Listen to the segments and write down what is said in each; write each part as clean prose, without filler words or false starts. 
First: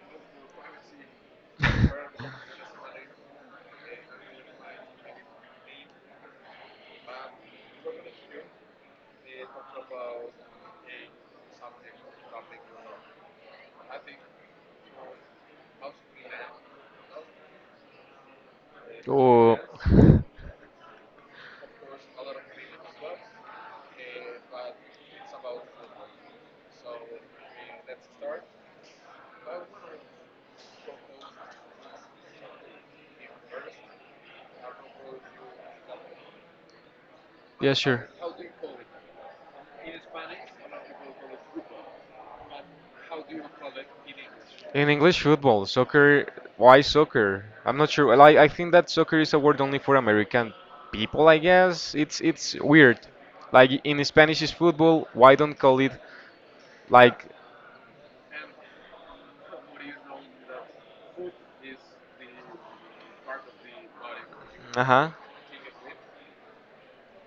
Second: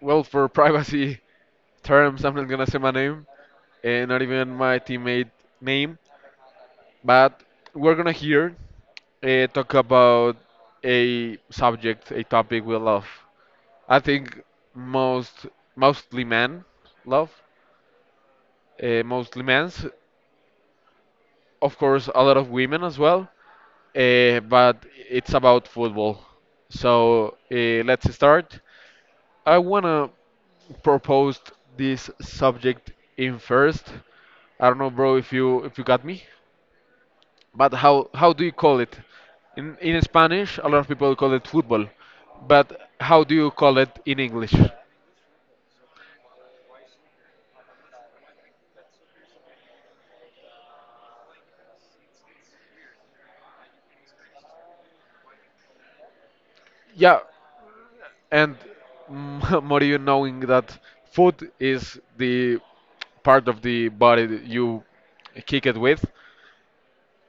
well, for privacy terms, I'm not gonna say my name, not even my teammate name, but we're gonna here talk about a topic we love. I think most, mostly men love, mostly Oh, men's, of course, a lot of women as well, but it's about football. So let's start. I want to propose this subject in first. I don't know, bro, if you got me, but yeah, sure. how do you call it? In Spanish, a lot of people call it football, but how do you call it in English? In English, football, soccer, why soccer? I'm not sure. Well, I think that soccer is a word only for American people, I guess. It's weird. Like in Spanish is football, why don't call it Yeah, like and more you knowing that foot is the part of the body that you uh-huh. kick it with,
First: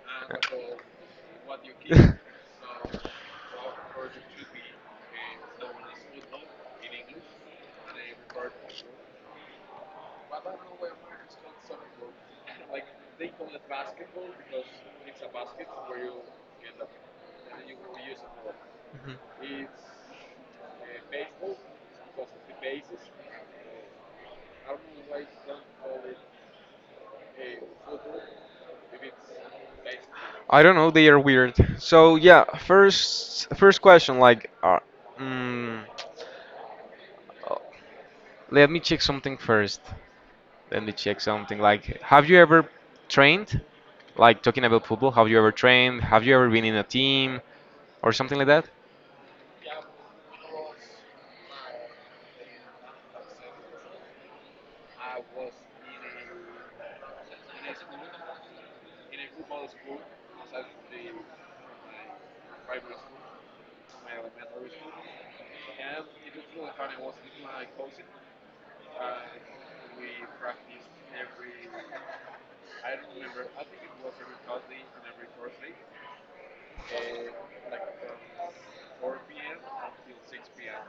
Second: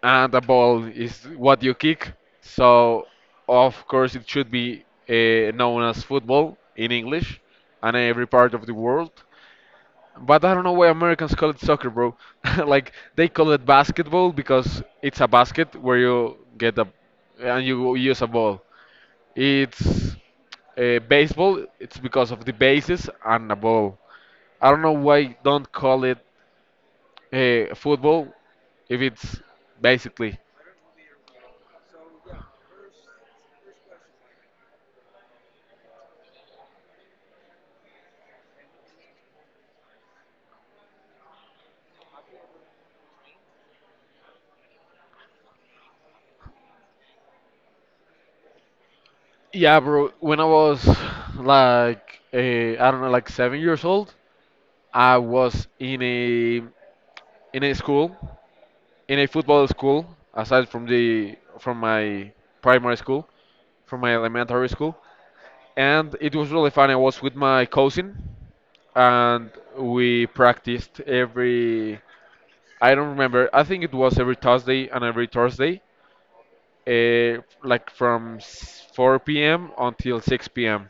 and a ball is what you kick. So, of course, it should be known as football in English and every part of the world. But I don't know why Americans call it soccer, bro. Like they call it basketball because it's a basket where you get a and you use a ball. It's Baseball. It's because of the bases and a ball. I don't know why don't call it football if it's basically. I don't know. They are weird. So yeah, first question like, mm, uh, let me check something first. Let me check something like, have you ever trained? Like talking about football, have you ever trained? Have you ever been in a team or something like that? Yeah, bro. When I was like I don't know, like 7 years old, I was in a school, in a football school, aside from the from my primary school, from my elementary school, and it was really fun. I was with my cousin, and we practiced every. I don't remember. I think it was every Thursday and every Thursday, like from 4 p.m. until 6 p.m.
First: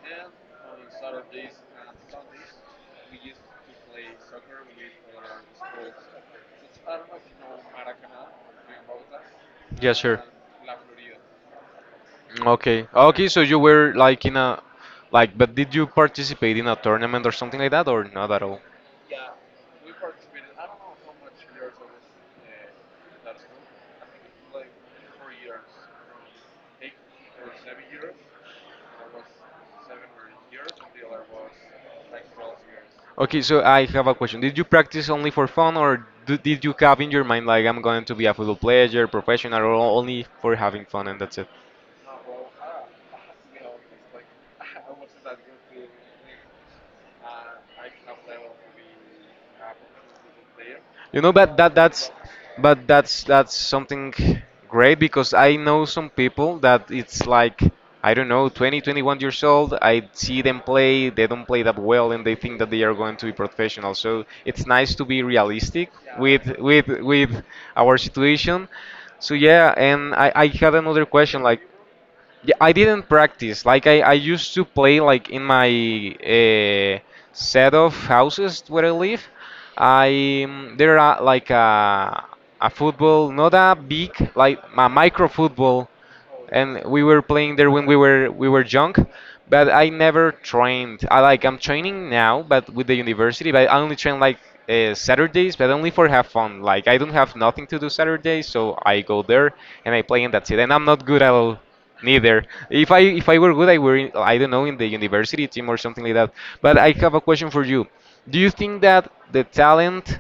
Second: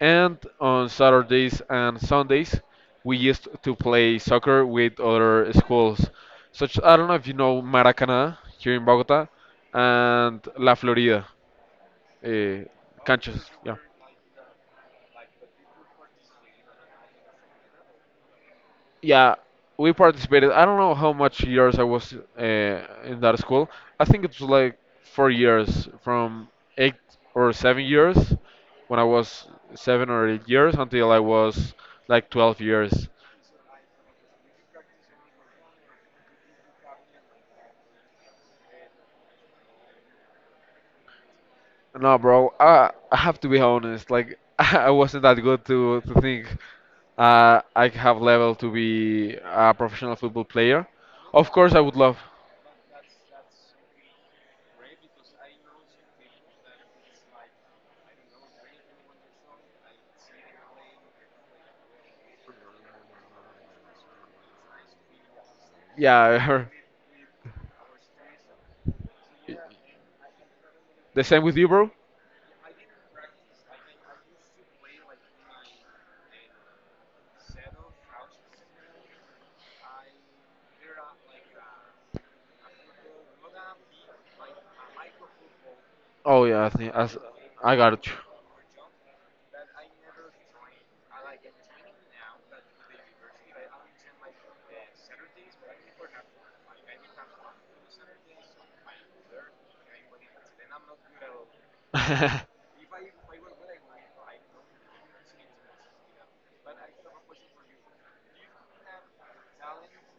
And on Saturdays and Sundays, we used to play soccer with other schools. Such I don't know if you know Maracaná here in Bogota Yeah, sure. and La Florida, uh, Okay. Okay, so canchas. you Yeah, were like in a like, but did you participate in a tournament or something like that, or not at all? yeah. We participated. I don't know how much years I was in that school. I think it was like 4 years, from 8 or 7 years when I was 7 or 8 years until I was like 12 years. Okay, so I have a question. Did you practice only for fun, or d did you have in your mind like I'm going to be a football player, professional, or only for having fun and that's it? No, bro. I have to be honest. Like I wasn't that good to think I have level to be a professional football player. You know, Of but course, that I would that's love. but that's something great because I know some people that it's like I don't know, 20, 21 years old. I see them play, they don't play that well, and they think that they are going to be professional. So it's nice to be realistic with Yeah, with our situation. So yeah, and I had another the question same with like you, bro. yeah, I didn't practice. Like I used to play like in my uh, set of houses where I live. I there are like a football, not a big like a micro football Oh yeah, I and think we as were playing there I when got you. We were young but I never trained. I like I'm training now but with the university, but I only train like Saturdays but only for have fun. Like I don't have nothing to do Saturdays, so I go there and I play and that's it, and I'm not good at all neither. If I if I were good I were in, I don't know, in the university team or something like that. But I have a question for you. Do you think that the talent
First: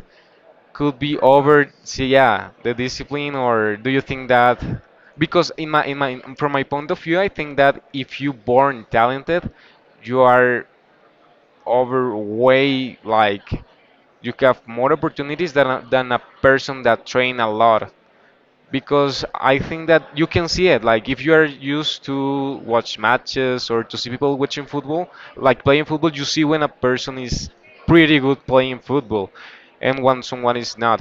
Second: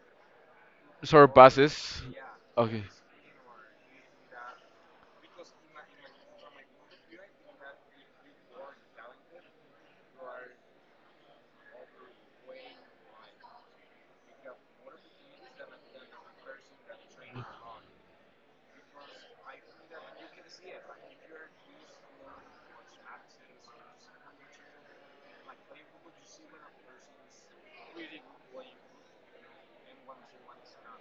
could be Short over, passes. see yeah, the Okay, discipline, or do you think that because in my from my point of view I think that if you born talented you are over way like you have more opportunities than a person that train a lot, because I think that you can see it. Like if you are used to watch matches or to see people watching football, like playing football, you see when a person is pretty good playing football, and when someone is not.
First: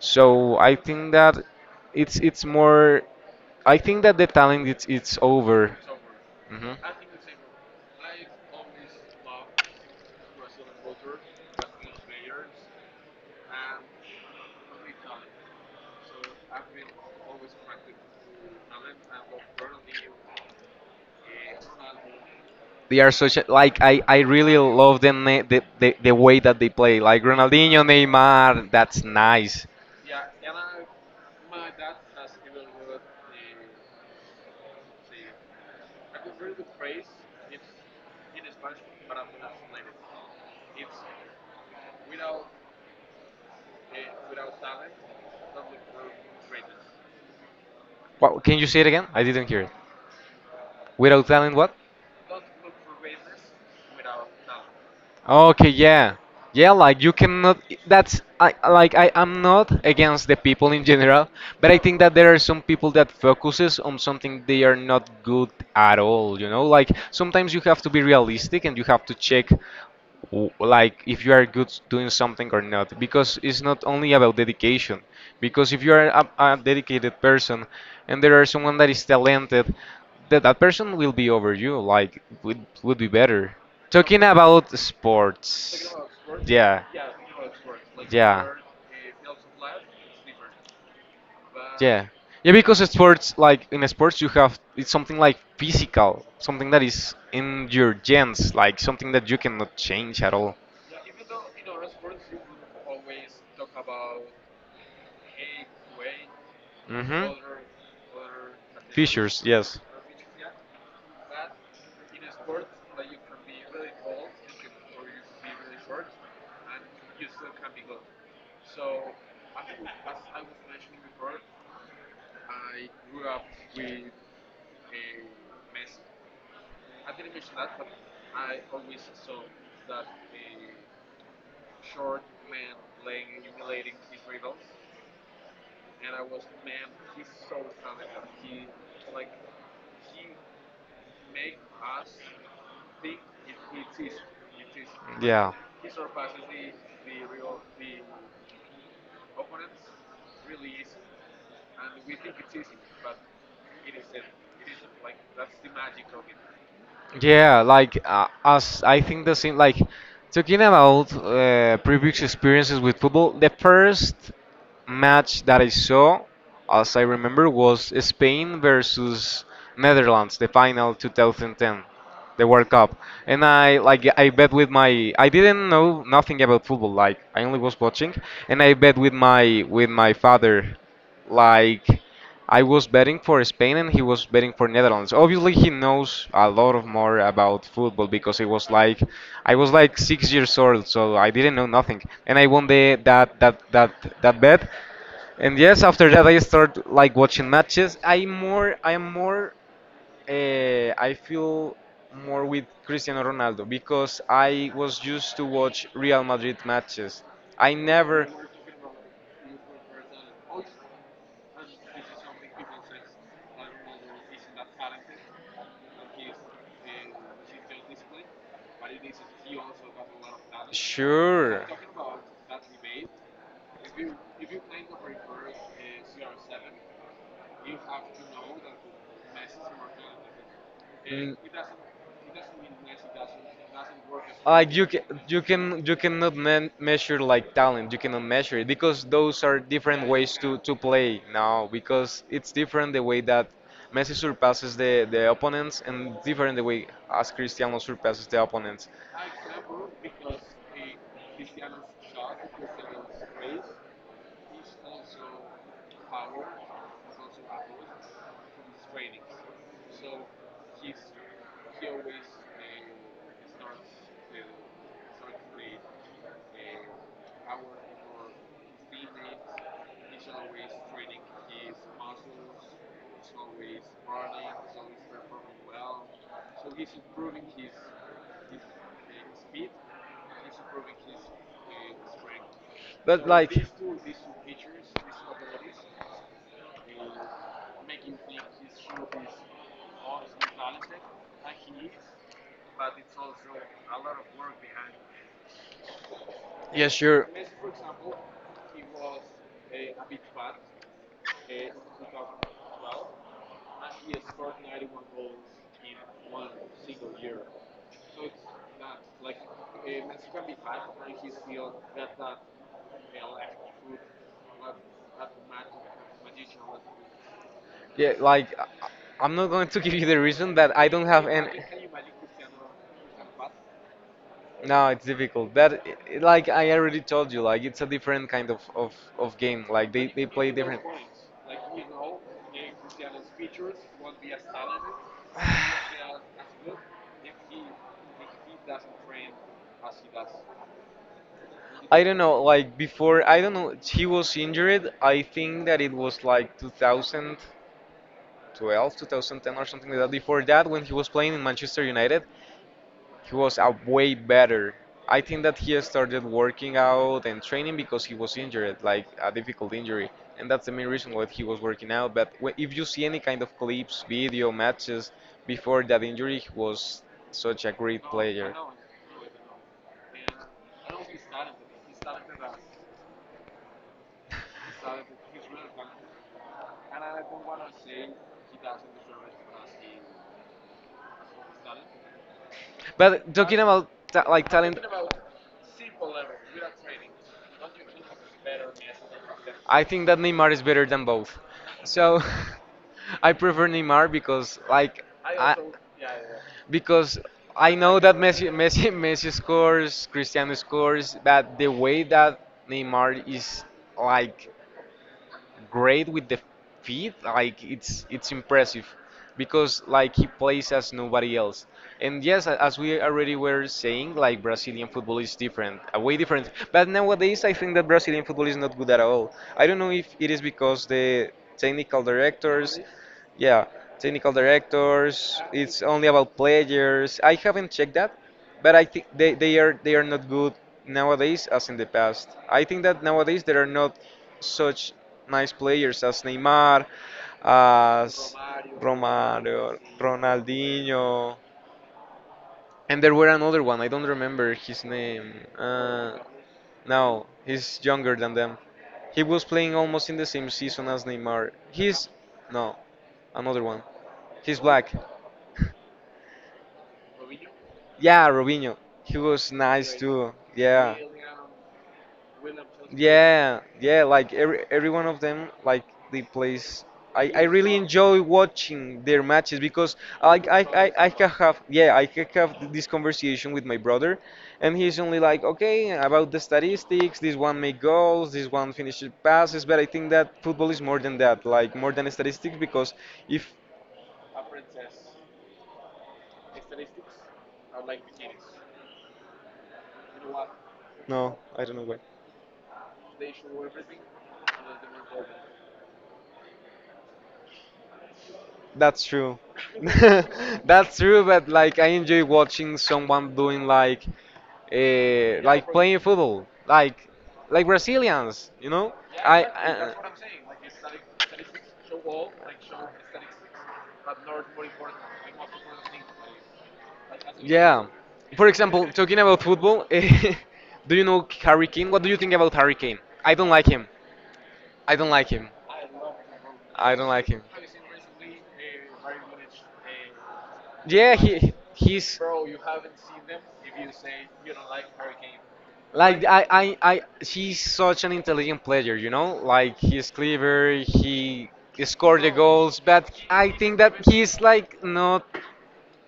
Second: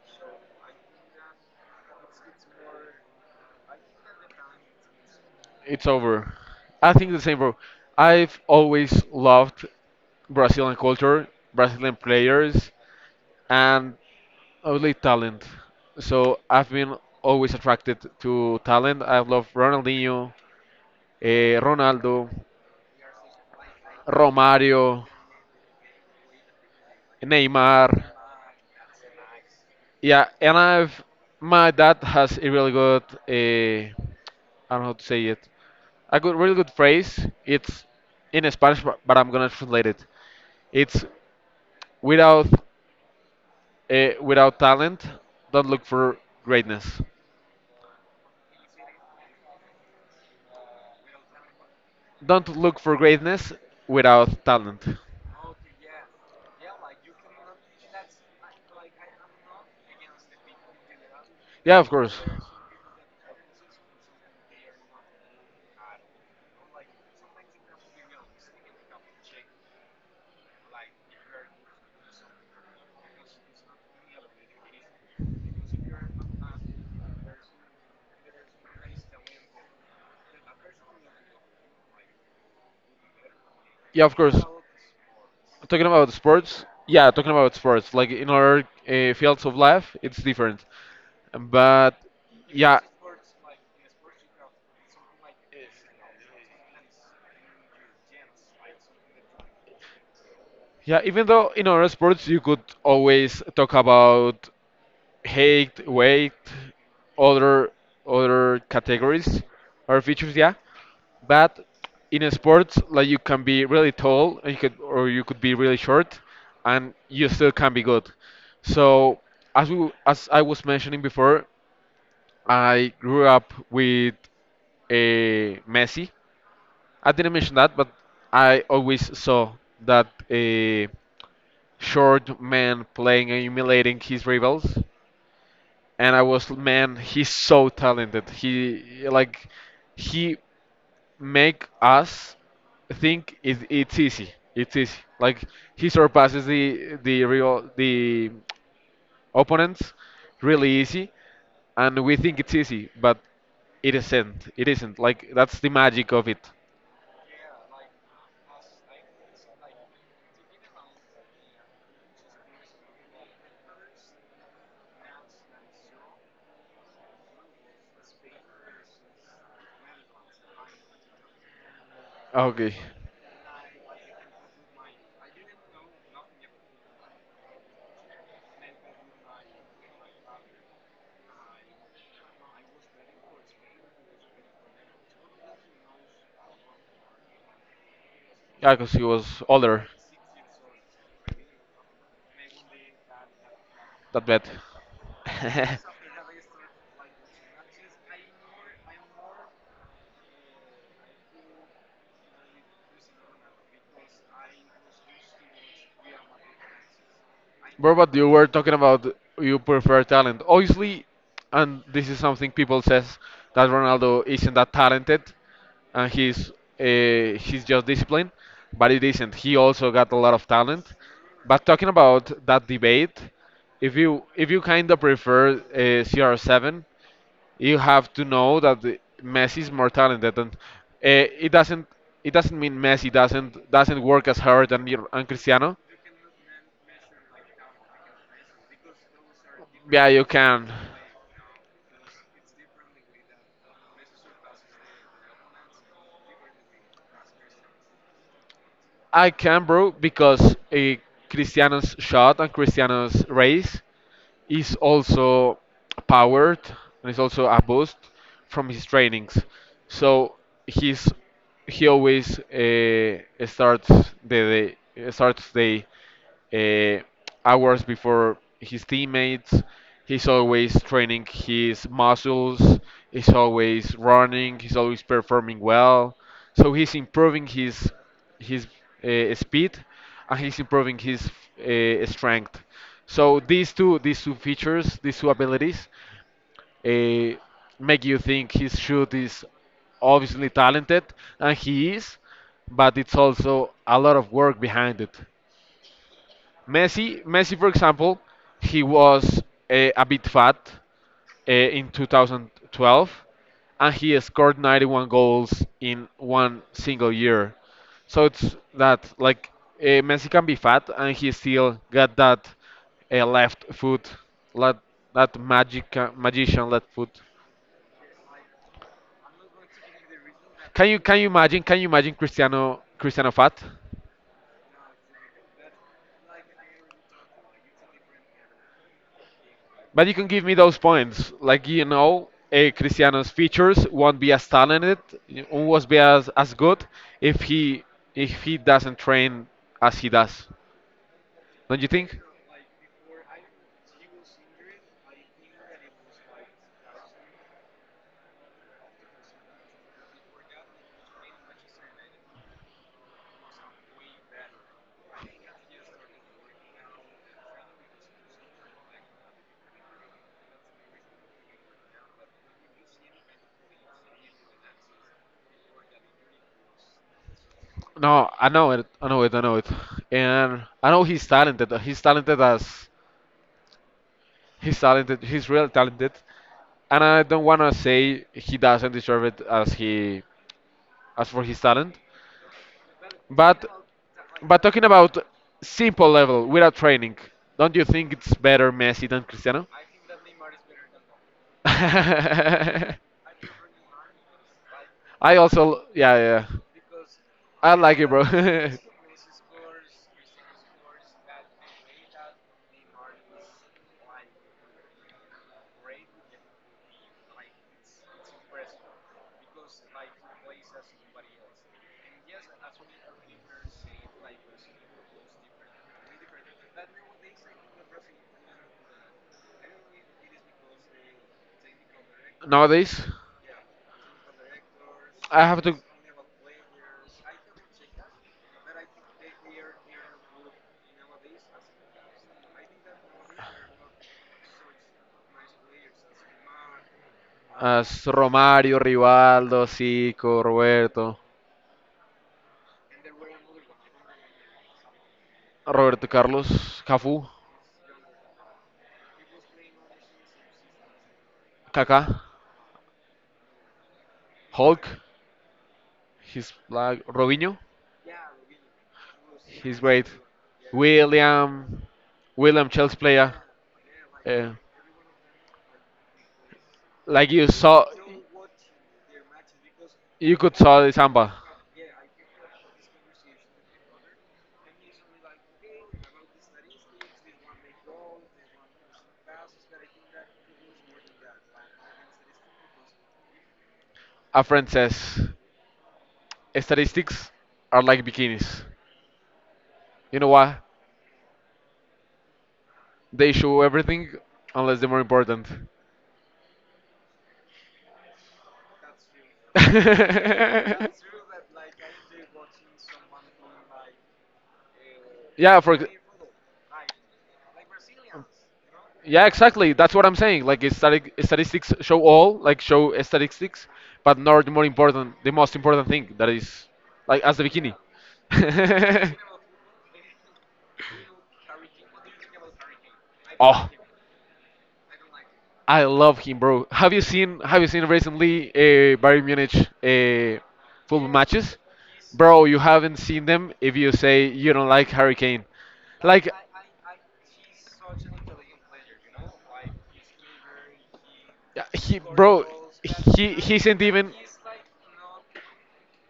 So I think that it's more. I think that the talent it's over. it's over. Mhm. I think the same, bro. I've always loved Brazilian culture, Brazilian players, and only talent. So I've been always attracted to talent. I love Ronaldinho, Ronaldo, They are such a, like I really love Romario, them eh, the, the way that they play like Ronaldinho, Neymar. Neymar. That's nice. Yeah, and I've my dad has a really good I don't know how to say it. A really good phrase. It's in Spanish, but I'm gonna translate it. It's without without talent, don't look for greatness. What, can you say it again? I didn't hear it. Without talent, what? Don't look for greatness without talent. Okay, yeah, yeah. Like you cannot. That's I like I am not against the people in general, but I Yeah, of think that course. there are some people that focuses on something they are not good at all. You know, like sometimes you have to be realistic and you have to check like if you are good doing something or not, because it's not only about dedication, because if you are a dedicated person and there are someone that is talented, that that person will be over you like would be better Yeah, of talking course. about Talking sports. about sports, Yeah, yeah, talking about sports, like in yeah, other fields of life, it's different. But yeah, yeah, because yeah, sports, like in sports you have it's something like physical, something that is in your genes, like something that you cannot change at all. yeah, even though in other sports you could always talk about height, weight, Hmm. other other categories Fissures, yes. or features, yeah. But in sports, like you can be really tall, and you could, or you could be really short, and you still can be good. So as I was mentioning before, I grew up with a Messi. I didn't mention that, but I always saw that a short man playing and humiliating his rivals and I was man, he's so talented. He make us think it's easy. It's easy. Like Yeah. he surpasses the opponents really easy, and we think it's easy, but it isn't. It isn't. Like that's the magic of it. Yeah, like as I think the same. Like talking about previous experiences with football, the first match that I saw, as I remember, was Spain versus Netherlands, the final 2010, the World Okay, Cup. And I like I bet with my I didn't know nothing about football. Like I only was watching, and I bet with my father, like. I was betting for Spain and he was betting for Netherlands. Obviously, he knows a lot of more about football because it was yeah, because like he was I was older. like 6 years old, so I didn't know nothing, and I won the that That that bad. bet. And yes, after that, I start like watching matches. I more I am more I feel more with Cristiano Ronaldo because I was used to watch Real Madrid matches. I Bro, but never. you were talking about you prefer talent. Obviously, and this is something people says that Ronaldo isn't that talented, and he's just disciplined, but it isn't. He also got a lot of talent. But Sure. talking about that debate, if you kind of prefer CR7, you have to know that Messi is more talented, and N- it doesn't it doesn't mean Messi doesn't work as hard like you can and you can Cristiano. you cannot me measure like talent. You cannot measure it, because those are different Yeah, you ways can. to play now. Because it's different the way that Messi surpasses the opponents and different the way as Cristiano surpasses the opponents. I can, bro, because a Cristiano's shot and Cristiano's race is also powered and is also a boost from his trainings. So he's he always starts the day, starts the uh, hours before his teammates. He's always training his muscles. He's always running. He's always performing well. So he's improving his speed and he's improving his strength. But So like. These two features, these two abilities, uh, make you think his shoot is obviously talented, and he is, but it's also a lot of work behind it. Yeah, sure. Messi, for example, he was a bit fat in 2012, and he scored 91 goals in one single year. So it's that like Messi can be fat, and he still got that left foot, that that magic magician left foot. Yeah, like I- I'm not going to give you the reason that Can I you don't can you have any. imagine? Can you imagine Cristiano fat? No, it's difficult. That like I already told you, like it's a different kind of of game. Like But you can they give play me those different. points. Like, you know, Cristiano's Features, features won't be as talented, talented? Won't be as good if he if he doesn't train as he does. Don't you I think? don't know, like before, I don't know, he was injured. I think that it was like 2012, 2010 or something like that. Before that, when he was playing in Manchester United, he was a way better. I think that he started working out and training because he was injured, like a difficult injury, and that's the main reason why he was working out. But if you see any kind of clips, video matches before that injury, he was such a great No, I player. know it. I know it. I know it. And I know he's talented. He's talented as He's talented. He's real talented. And I don't wanna say he doesn't deserve it as he as for his talent. But talking But about like but talent, talking about simple level without training, don't you think it's better Messi than Cristiano? I think that Neymar is better than both. So I I prefer Neymar because like I, also yeah yeah. because I I like know it, that bro. Messi Messi scores, Cristiano scores, but the way that Neymar is like great with the feet. Like it's impressive because like he plays as nobody else. And yes, as we already were saying, like Brazilian football is different, way different. But nowadays, I think that Brazilian football is not good at all. I don't know if it is because the technical directors, Nowadays, yeah, technical directors, I have to. it's only about players. I haven't checked that, but I think they are not good nowadays as in the past. I think that nowadays there are not such nice players as Neymar, As as Romario, Rivaldo, Romario, Zico, Roberto, Ronaldinho, and there were another one. I don't remember his name. Roberto Carlos, Cafu, No, he's younger than them. He was playing almost in the same season as Neymar. Kaká, He's no another one. He's Hulk. black. He's like Robinho. Yeah, Robinho. He was He's nice great. too. Yeah. William, William Chelsea player. Yeah, yeah, like Uh, every one of them, like they plays. I, like I you really saw, enjoy watching their matches because I, you could I, saw the I, I can samba. have yeah I can have this conversation with my brother, and he's only like okay about the statistics. This one make goals, this one finishes passes, but I think that football is more than that, like more than statistics because if A friend says, statistics are like bikinis. You know what? no I don't know why. They show everything unless they're more important. That's true. That's true, but like I enjoy watching someone doing Yeah, like playing football, like Brazilians, you know? yeah, exactly. I That's what I'm saying. Like statistics show all, like show statistics, but not the more important, the most important thing that is like as the bikini. yeah. For example, talking about football, do you know Harry Kane? What do you think about Harry Kane? I don't like Oh, him. I don't like him. I love him, bro. I don't like him. Have you seen recently Bayern Munich football Yeah, he matches, he's bro? You haven't seen them if you say you don't like Harry Kane. like Like, I he's such an intelligent player, you know? Like he's clever, he yeah, he, scored the bro, goals, but he I he think isn't that even, he's like not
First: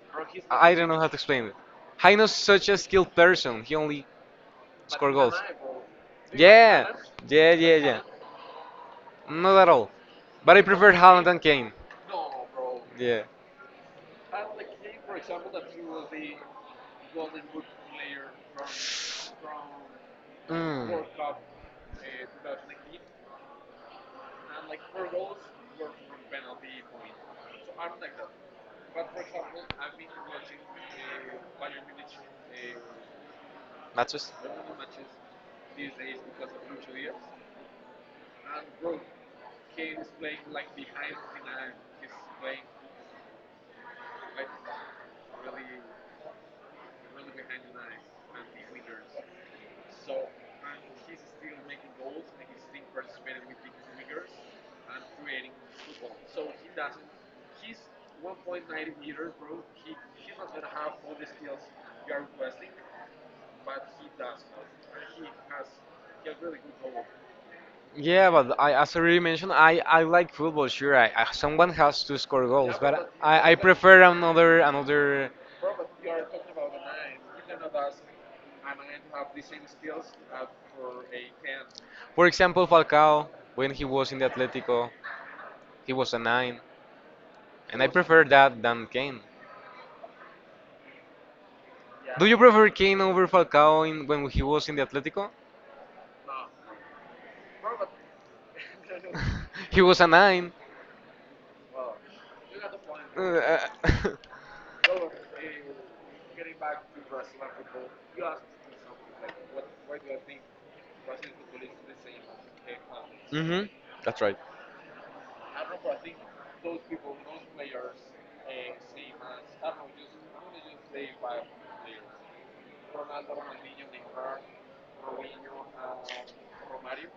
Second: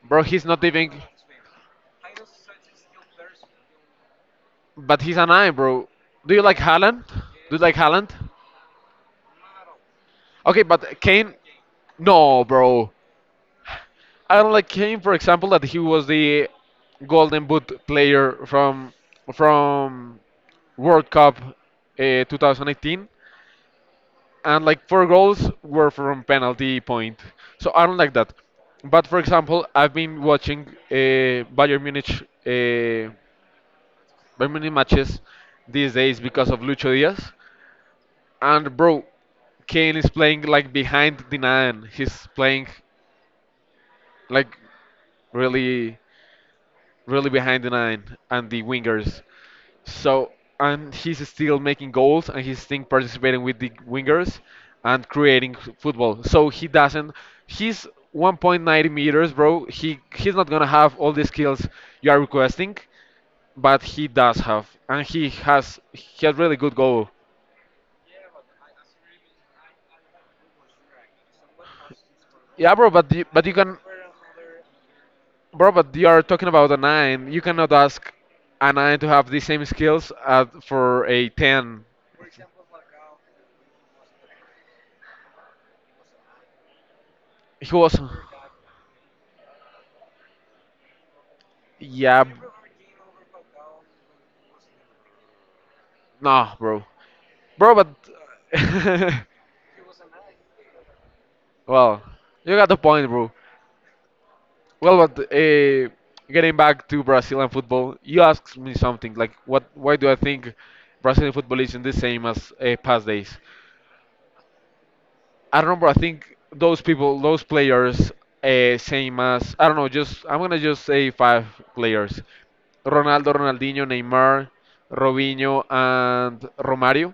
bro. He's not I don't even, know how to explain it. Heino's such a skilled person. He only but but score he's an goals. eye, bro. Do you like Yeah, Haaland? Do yeah, you yeah, like yeah. Haaland? Not at all. But I Okay, No, prefer but Haaland Kane. Kane, And Kane. no, bro. Yeah. I don't like Kane, for example, that he was the Golden Boot player from Mm. World Cup 2018, and like four goals were from penalty point. So I don't like that. But for example, I've been watching uh, Matches? Bayern Munich matches these days because of Lucho Diaz, and bro, Kane is playing like behind the nine. He's playing like really, really behind the nine and the wingers. So and he's still making goals and he's still participating with the wingers and creating football. So he doesn't. He's 1.90 meters, bro. He's not gonna have all the skills you are requesting, but he does have, and he has really good goal. Yeah, but I, as I already mentioned, I like football. Sure, I, someone has to score goals, Yeah, bro. but But I you can. prefer another another. Bro, but you are talking about a nine. You cannot ask a nine to have the same skills as for a ten. For example, Falcao when he was in the Atletico, he was a nine, He and I was, prefer that than Kane. yeah, Do you prefer Kane over Falcao in, when he was in the Atletico? no, bro, bro, but he was a nine. well, you got the point, bro. Uh, Well, but getting back to Brazilian football, you asked me something like, what? Why do I think Brazilian football isn't the same as past days? mm-hmm. That's right. I remember. I think those players, same as I don't know. Just I'm gonna just say five players: Ronaldo, Ronaldinho, Neymar, Robinho, and Romario.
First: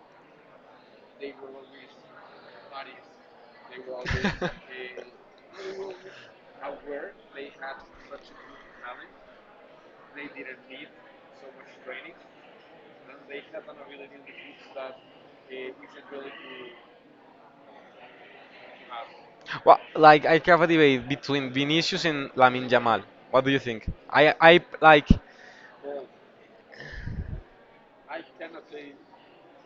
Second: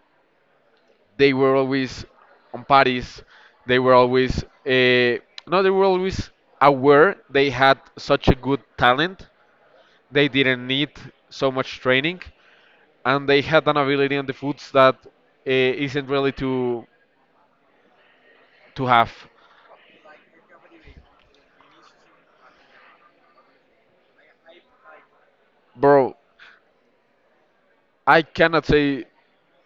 They were always on parties. They were always no. They were always aware they had such a good talent. They didn't need so much training, and they had an ability on the foots that isn't really to have, Well, like I have a debate between Vinicius and Lamin Yamal. What do you think? I like bro. I cannot say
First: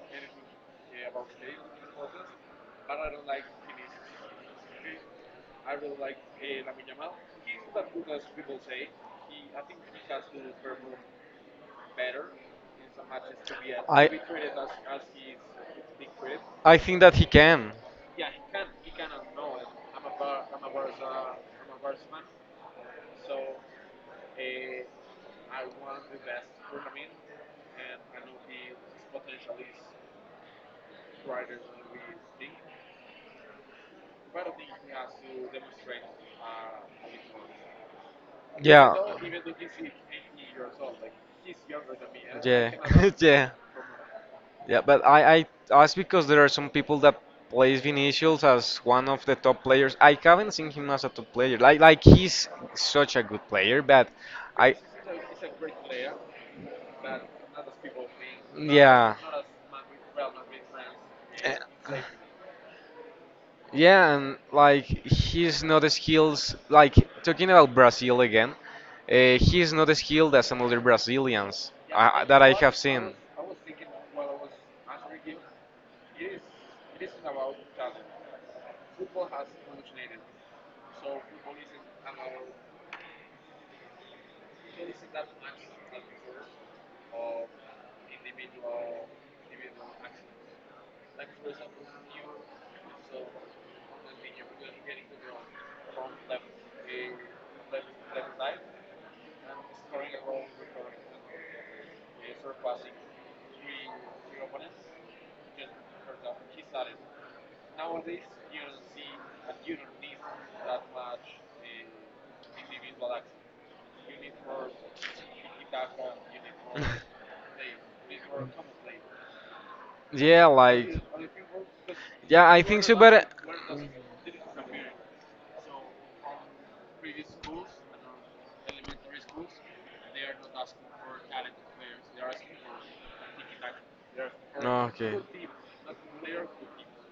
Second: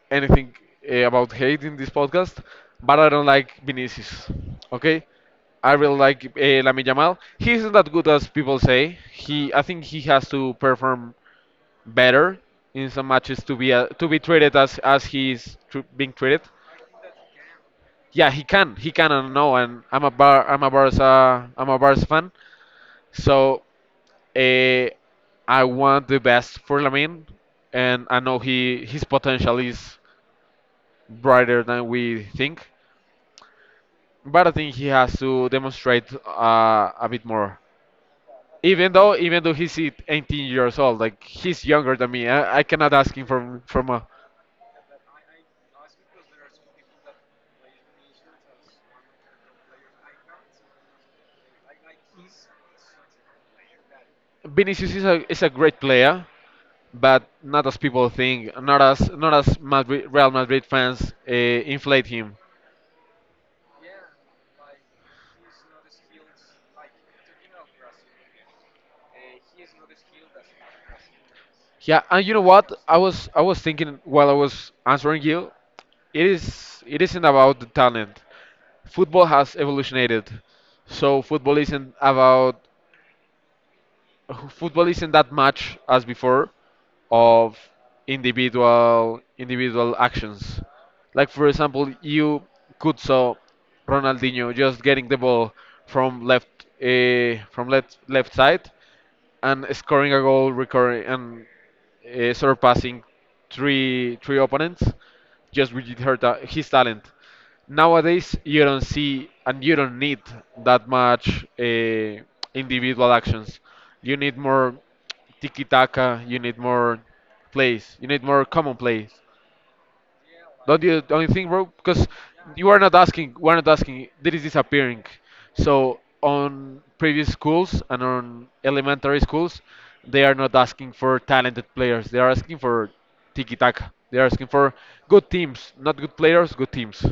anything about hate in this podcast, but I don't like Vinicius. Okay, I really like Lamine Yamal. He isn't that good as people say. He, I think he has to perform better in some matches I to be treated as being treated. I think that he can. Yeah, he can, and no, and I'm a Barca fan, so uh, I want the best for Lamine, and I know he his potential is brighter than we think. But I think he has to demonstrate a bit more. Yeah. Even though he's 18 years old, like he's younger than me, I Yeah, cannot ask him yeah, from. Yeah. But I that's because there are some people that plays Vinicius as one of the top players. I haven't seen him as a top player. Like he's such a good player, but I. Vinicius is a great player, but not as people think, not as Yeah. Madrid, Real Madrid fans inflate him. Yeah, and like he's not as skilled. Like talking about Brazil again, he's not as skilled as some other Brazilians Yeah, and you know that I what? have I seen. was I was thinking while I was answering you, it isn't about the talent. Football has evolutionated, so football isn't about football isn't that much as before of individual actions. Like for example, you could saw Ronaldinho just getting the ball from left from left side and scoring a goal, recurring and surpassing three opponents just with her his talent. Nowadays, you don't see and you don't need that much individual actions. You need more tiki taka. You need more plays. You need more common plays. yeah, Don't you like don't bro? Because yeah, I you are think not so, but asking, we're not asking. That is disappearing. So on previous schools and on elementary schools, they are not asking for talented players. They are asking for tiki taka. They are asking for ah, okay. good teams, not good players, good teams.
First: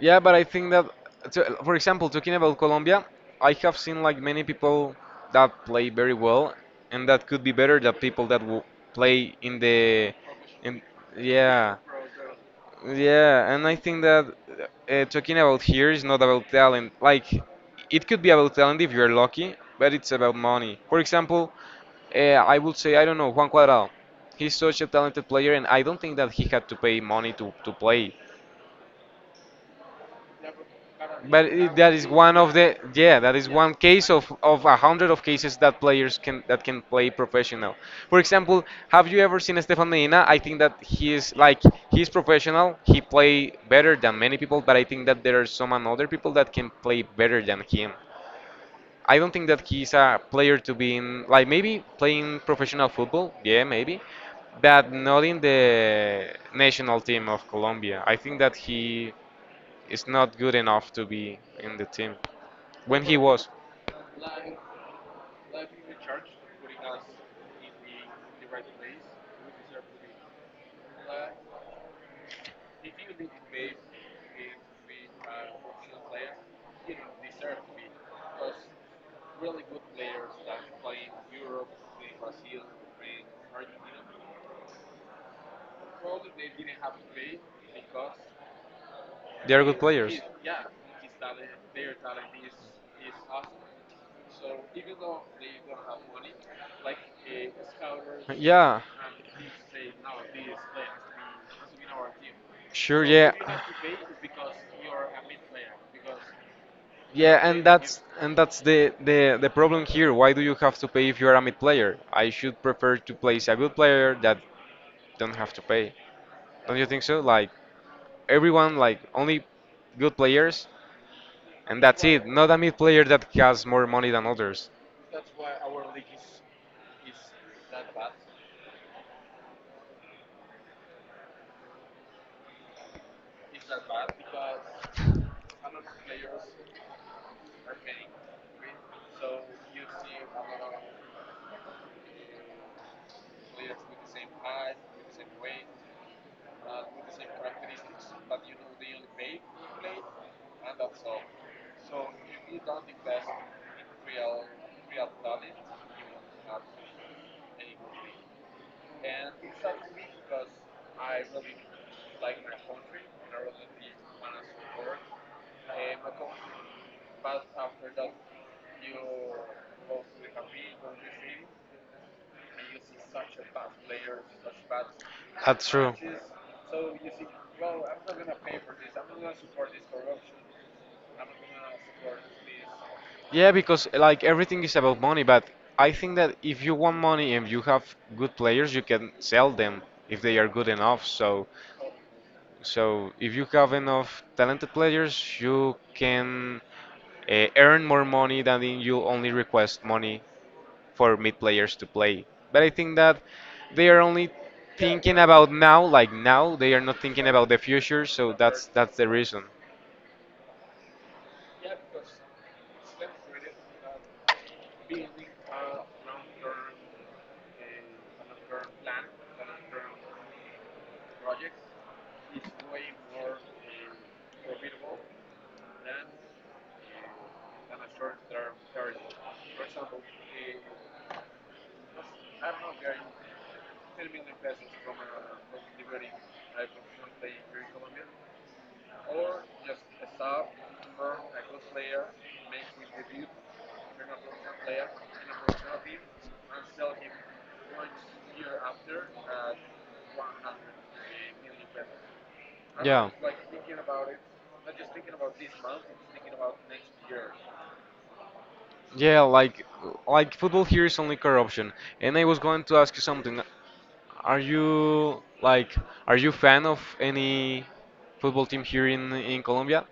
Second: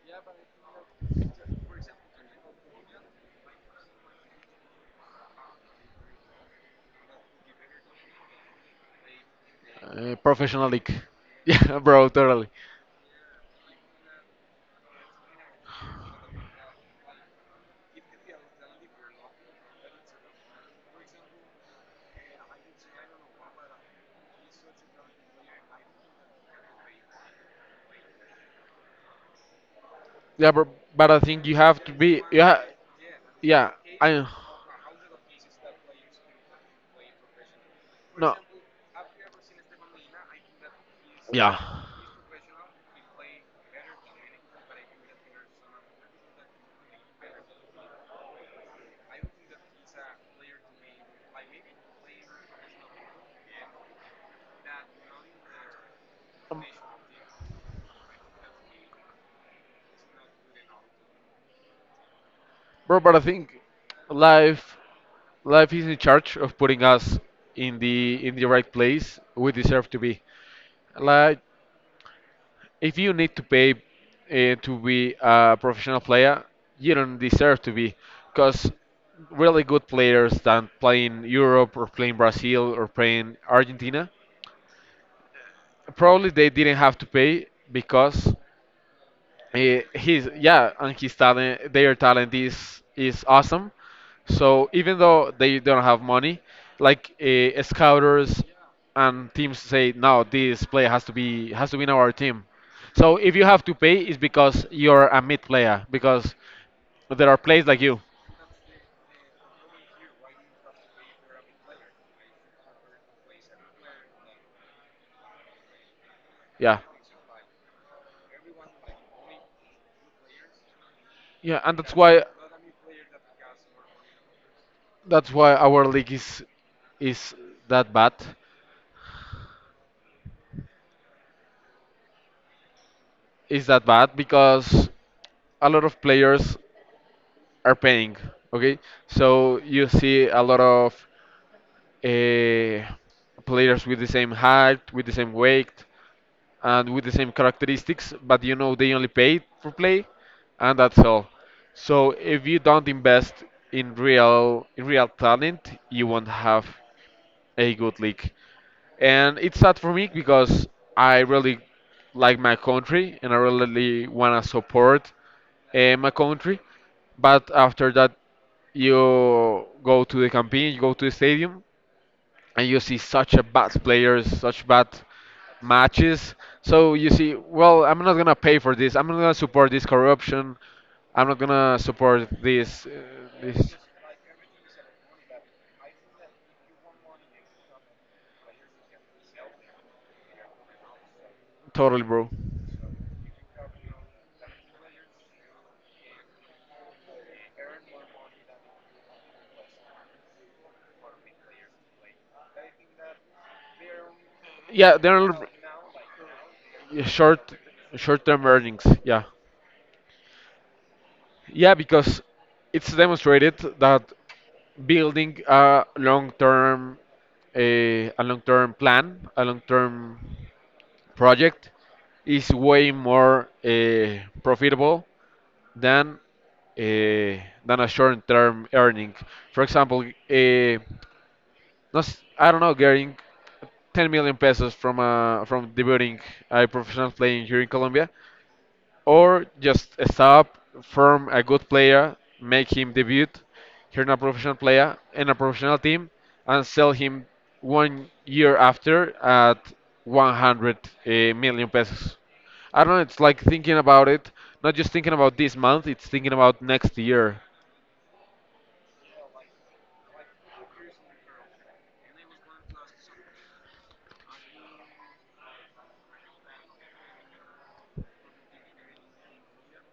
Yeah, but I think that, so, for example, talking about Colombia, I have seen like many people that play very well, and that could be better than people that will play in the Professional in league. yeah. Yeah, bro, totally. Yeah, and I think that talking about here is not about talent. Like, it could be about talent if you're lucky, but it's about money. For example, uh, I would say, I don't know, Juan Cuadrado. He's such a talented player, and I don't think that he had to pay money to play. Yeah, bro, but I But think you it, have to that is be. one of Yeah, the yeah, That is yeah. one case I of a hundred of cases that players can that can play professional. For no. example, have you ever seen Stefan Medina? I think that he is Yeah. like he's professional. He play better than many people, but I think that there are some other people that can play better than him. I don't think that he's a player to be in, like maybe playing professional football. Yeah, maybe, but not in the national team of Colombia. I think that he is not good enough to be in the team Bro, when but he I was. think life life is in charge of putting us in the right place we deserve to be. Like if you need to pay to be a professional player, you don't deserve to be, because really good players that play in Europe or play in Brazil or play in Argentina, probably they didn't have to pay because. They are good Eh, players. he's yeah, and his talent, their talent is awesome. So even though they don't have money, like scouters Yeah, and teams say, no, this player has to be in our team. sure, So yeah. if you have to pay, it's because you're a mid player because there are Yeah, and players like that's you. and that's the problem here. Why do you have to pay if you're a mid player? I should prefer to place a good player that don't have to pay. Don't Yeah, you think so? Like everyone, like only good players. yeah, and And that's it. Not a mid player that has more money than others. that's why our league is that bad. Is that bad because a lot of players are paying. Okay, so you see a lot of uh, players with the same height, with the same weight, and with the same characteristics, but you know they only pay for play, and that's all. So if you don't invest in real talent, you won't have a good league. And it's sad for me because I really like my country and I really wanna support my country. But after that, you go to the campaign, you go to the stadium, and you see such a bad players, such bad That's true. matches. So you see, well, I'm not gonna pay for this. I'm not gonna support this corruption. I'm not gonna support this. Yeah, This. because like everything is about money. But I think that if you want money and you have good players, you can sell them if they are good enough. So, Totally, bro. so if you have enough talented players, you can earn more money than in you only request money for mid players to play. But I think that they are only Yeah, they're thinking l- about now, like now. They are not yeah, thinking about short, the future, so short-term that's earnings. that's the Yeah. reason. Yeah, because it's demonstrated that building a long-term plan, a long-term project is way more profitable than uh, than a short-term earning. For example, I don't know, getting 10 million pesos from debuting a professional playing here in Colombia or just stop from a good player, make him debut here in a professional player in a professional team, and sell him 1 year after at 100 uh, million pesos. I don't know. Yeah. It's like thinking about it, not just thinking about this month. It's thinking about next year. Yeah, like football here is only corruption. And I was going to ask you something. Are you like are you fan of any football team here in Colombia?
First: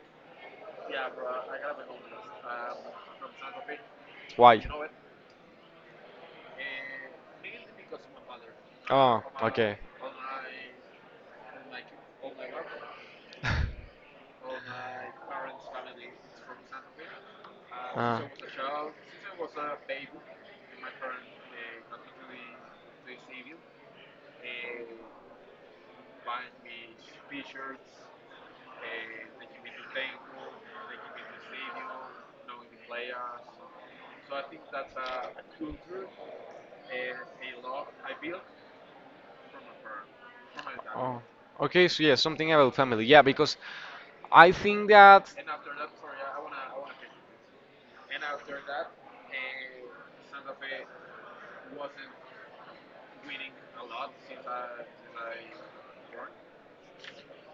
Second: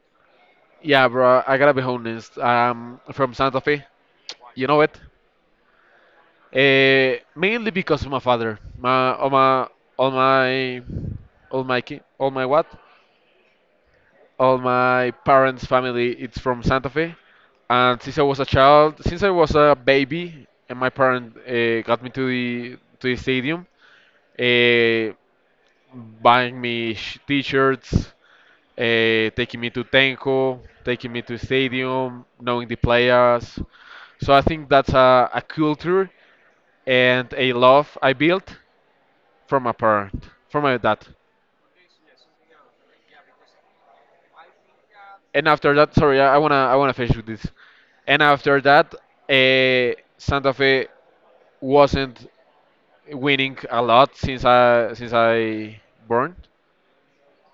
Yeah, bro. I gotta be honest. I'm from Santa Fe. Why? You know it. Mainly because of my father. My, Oh, all my, okay. all my, all my, ki- all my what? All my parents' family it's from Santa Fe, and since Ah, I was a child, since I was a baby, and my parents got me to the stadium, uh, buying me sh- t-shirts, taking me to Tenco, taking me to stadium, knowing the players. So I think that's a culture and a love I built from my parent, from my dad. oh. Okay, so yeah, something about family. Yeah, because I think that, And after that, sorry, I wanna finish with this. And after that, Santa Fe wasn't winning a lot since I born,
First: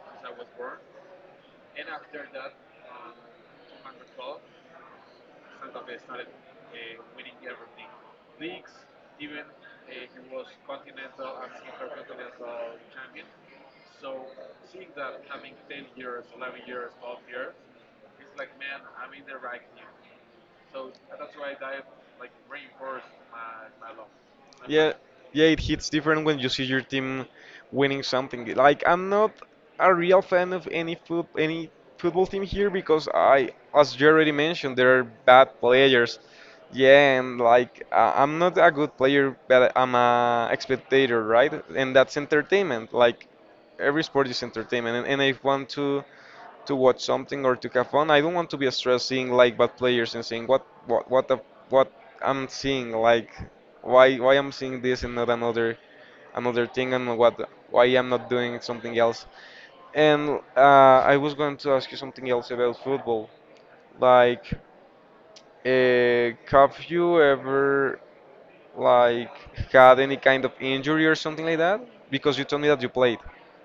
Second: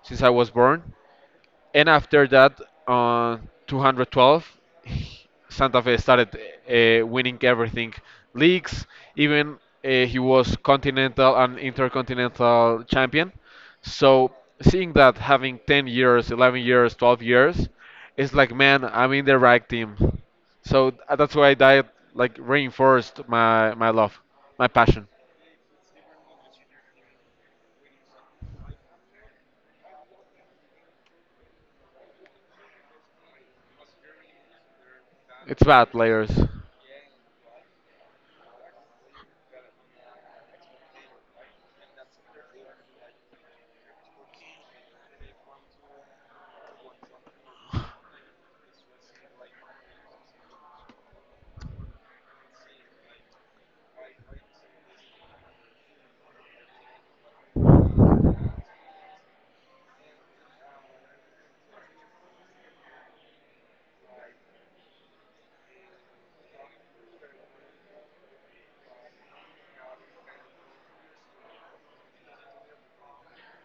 since I was born. And after that, on 212, Santa Fe started winning everything, leagues. Even he was continental and intercontinental champion. So seeing that having 10 years, 11 years, 12 years, it's like man, I'm in the right team. So that's why that like reinforced my my love, my yeah, passion. yeah, it hits different when you see your team winning something. Like I'm not a real fan of any football team here because I, as you already mentioned, there are bad It's bad, players. players. Yeah, and like I'm not a good player, but I'm a spectator, right? And that's entertainment. Like every sport is entertainment, and I want to watch something or to have fun. I don't want to be stressed seeing like bad players and saying what I'm seeing. Like why I'm seeing this and not another thing, and what why I'm not doing something else. And I was going to ask you something else about football. Like, have you ever like had any kind of injury or something like that? Because you told me that you played.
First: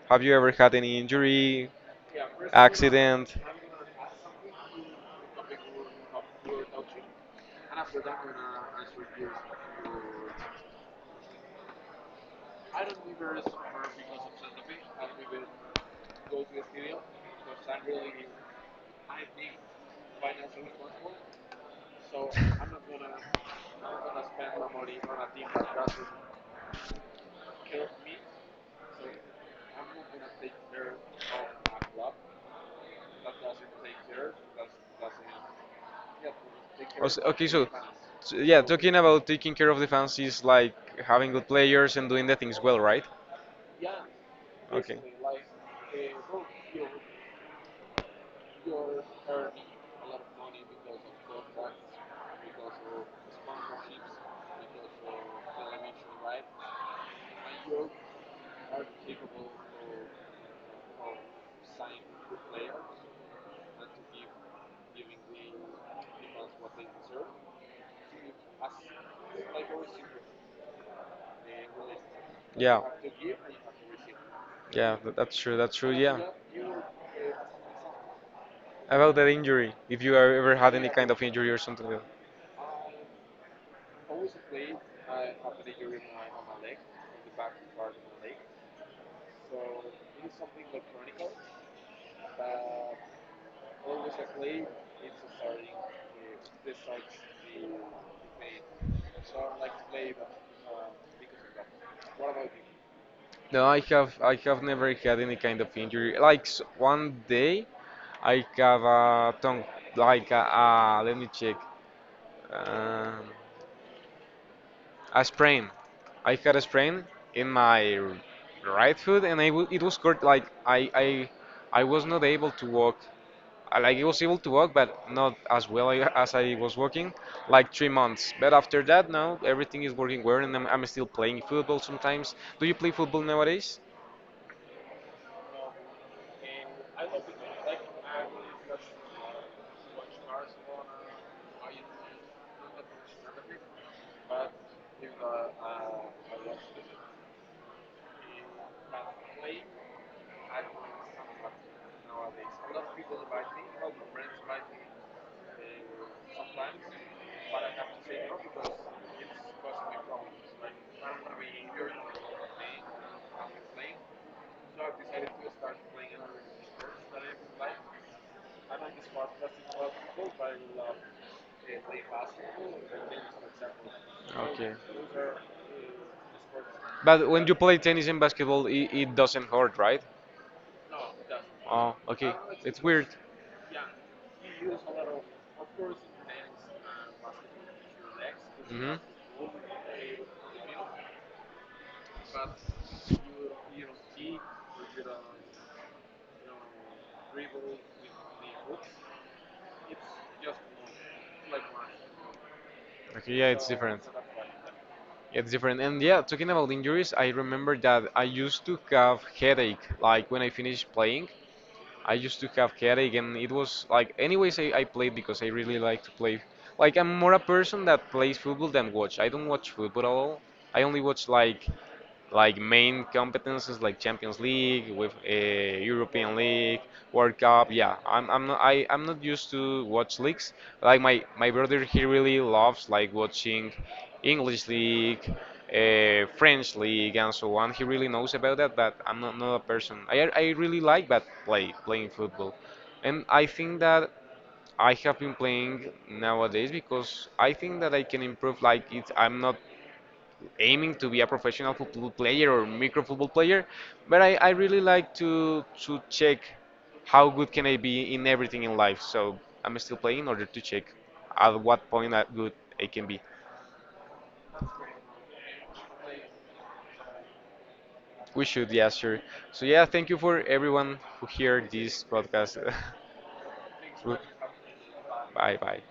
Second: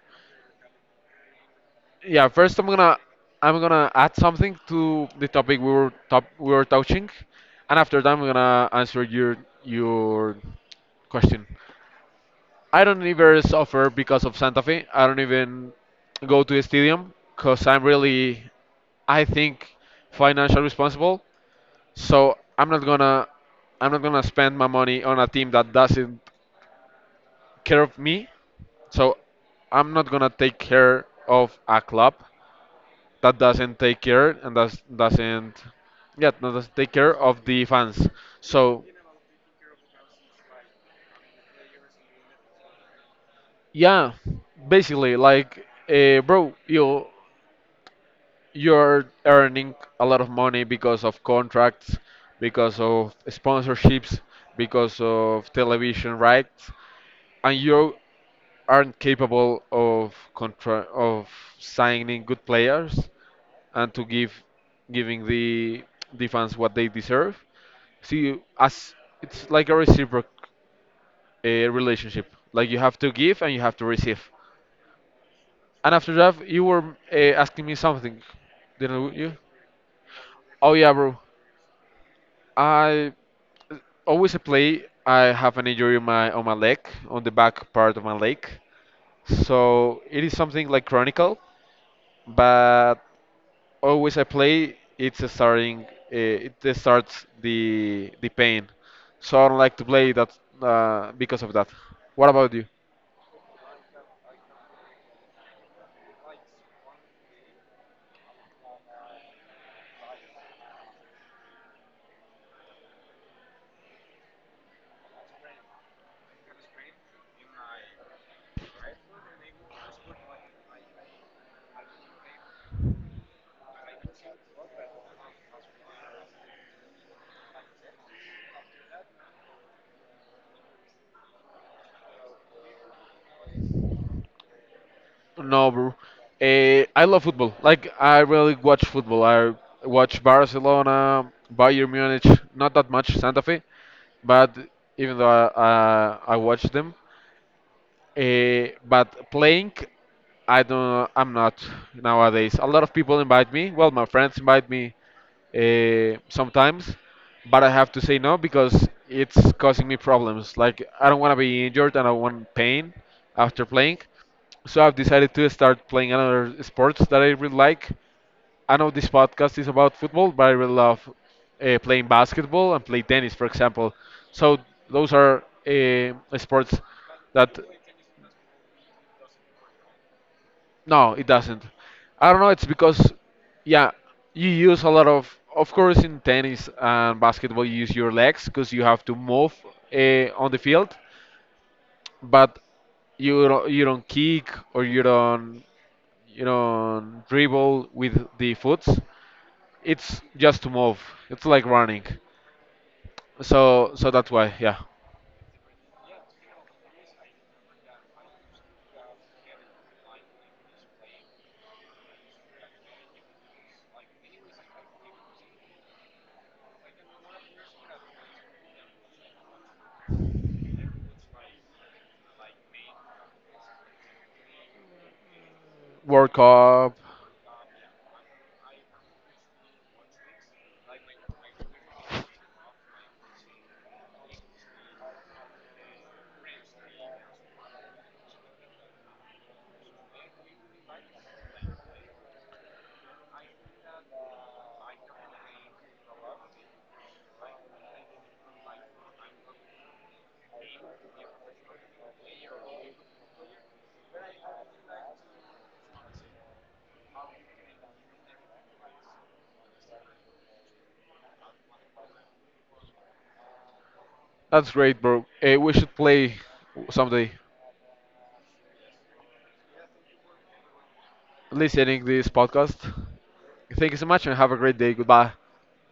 Have you ever had any injury, Yeah, first accident? I'm gonna add something to the topic we were top we were touching, and after that I'm gonna answer your question. I don't ever suffer because of Santa Fe. I don't even go to the stadium because I'm really I think financially responsible. So I'm not gonna spend my money on a team that doesn't care of me. So I'm not gonna take care of a club that doesn't take care and that doesn't yeah that doesn't take care of Okay, the so fans yeah, so talking about taking care of the fans is like having good players and doing the things well, right? yeah Okay. basically like bro you you're earning a lot of money because of contracts, because of sponsorships, because of television rights, and you aren't capable of of signing good players and to give giving the fans what they deserve. See, as it's like a reciprocal relationship. Like you Yeah. have to give and you have to receive. That's true. That's true. And after Yeah. that, you were asking me something, About didn't that you? injury, if you are ever had Oh any yeah, kind bro. of injury or something like that. I always I play. I have an injury on my leg, on the back part of my leg. So it is something like chronical, but always I play. It's a starting. It starts the pain. So I don't like to play that because of that. What about you? No, I have never had any kind of injury. Like one day, I have a tongue, like a, let me check, um, a sprain. I had a sprain in my right foot, and I w it was hurt. Like I was not able to walk. Like I was able to walk, but not as well as I was walking. Like 3 months. But after that, now everything is working well, and I'm still playing football sometimes. Do you play football nowadays? No, bro. I love football. Like I really watch football. I watch Barcelona, Bayern Munich, not that much Santa Fe, but even though I watch them. Eh, but playing, I don't. I'm not nowadays. A lot of people invite me. Well, my friends invite me Sometimes, sometimes, but but I I have have to to say say no no, it's causing because me it's causing me problems. problems. Like I don't want to be You're injured and I want pain after playing. So I've decided to start playing another sports that I really like. I know this podcast is about football, but I really love playing basketball and play tennis, for example. So okay. those are sports But when you that. play tennis and basketball, it doesn't hurt, right? No, it doesn't. Oh, I okay. don't know. It's It's weird. because, yeah, you use a lot of course, in tennis and basketball, you use your legs because you Hmm. have to move on the field, but you don't kick or you don't dribble with the foots. It's just to move. It's like running. Okay, yeah, it's So, different. so that's why, yeah. Yeah, it's different. And yeah, talking about injuries, I remember that I used to have headache. Like when I finished playing, I used to have headache, and it was like, anyways, I played because I really like to play. Like I'm more a person that plays football than watch. I don't watch football at all. I only watch like main competences like Champions League, with World European League, Cup. World Cup. Yeah, I'm not used to watch leagues. Like my brother, he really loves like watching English league, French league, and so on. He really knows about that, but I'm not, not a person. I really like but playing football, and I think that, I have been playing nowadays because I think that I can improve. Like it's, I'm not aiming to be a professional football player or micro football player, but I really like to check how good can I be in everything in life. So I'm still playing in order to check at what point I can be. That's great, bro. We should play someday. We should, yeah, sure. So yeah, thank you for everyone who heard Listening this this podcast. podcast. Thank you so much and have a great day. Goodbye. Bye bye.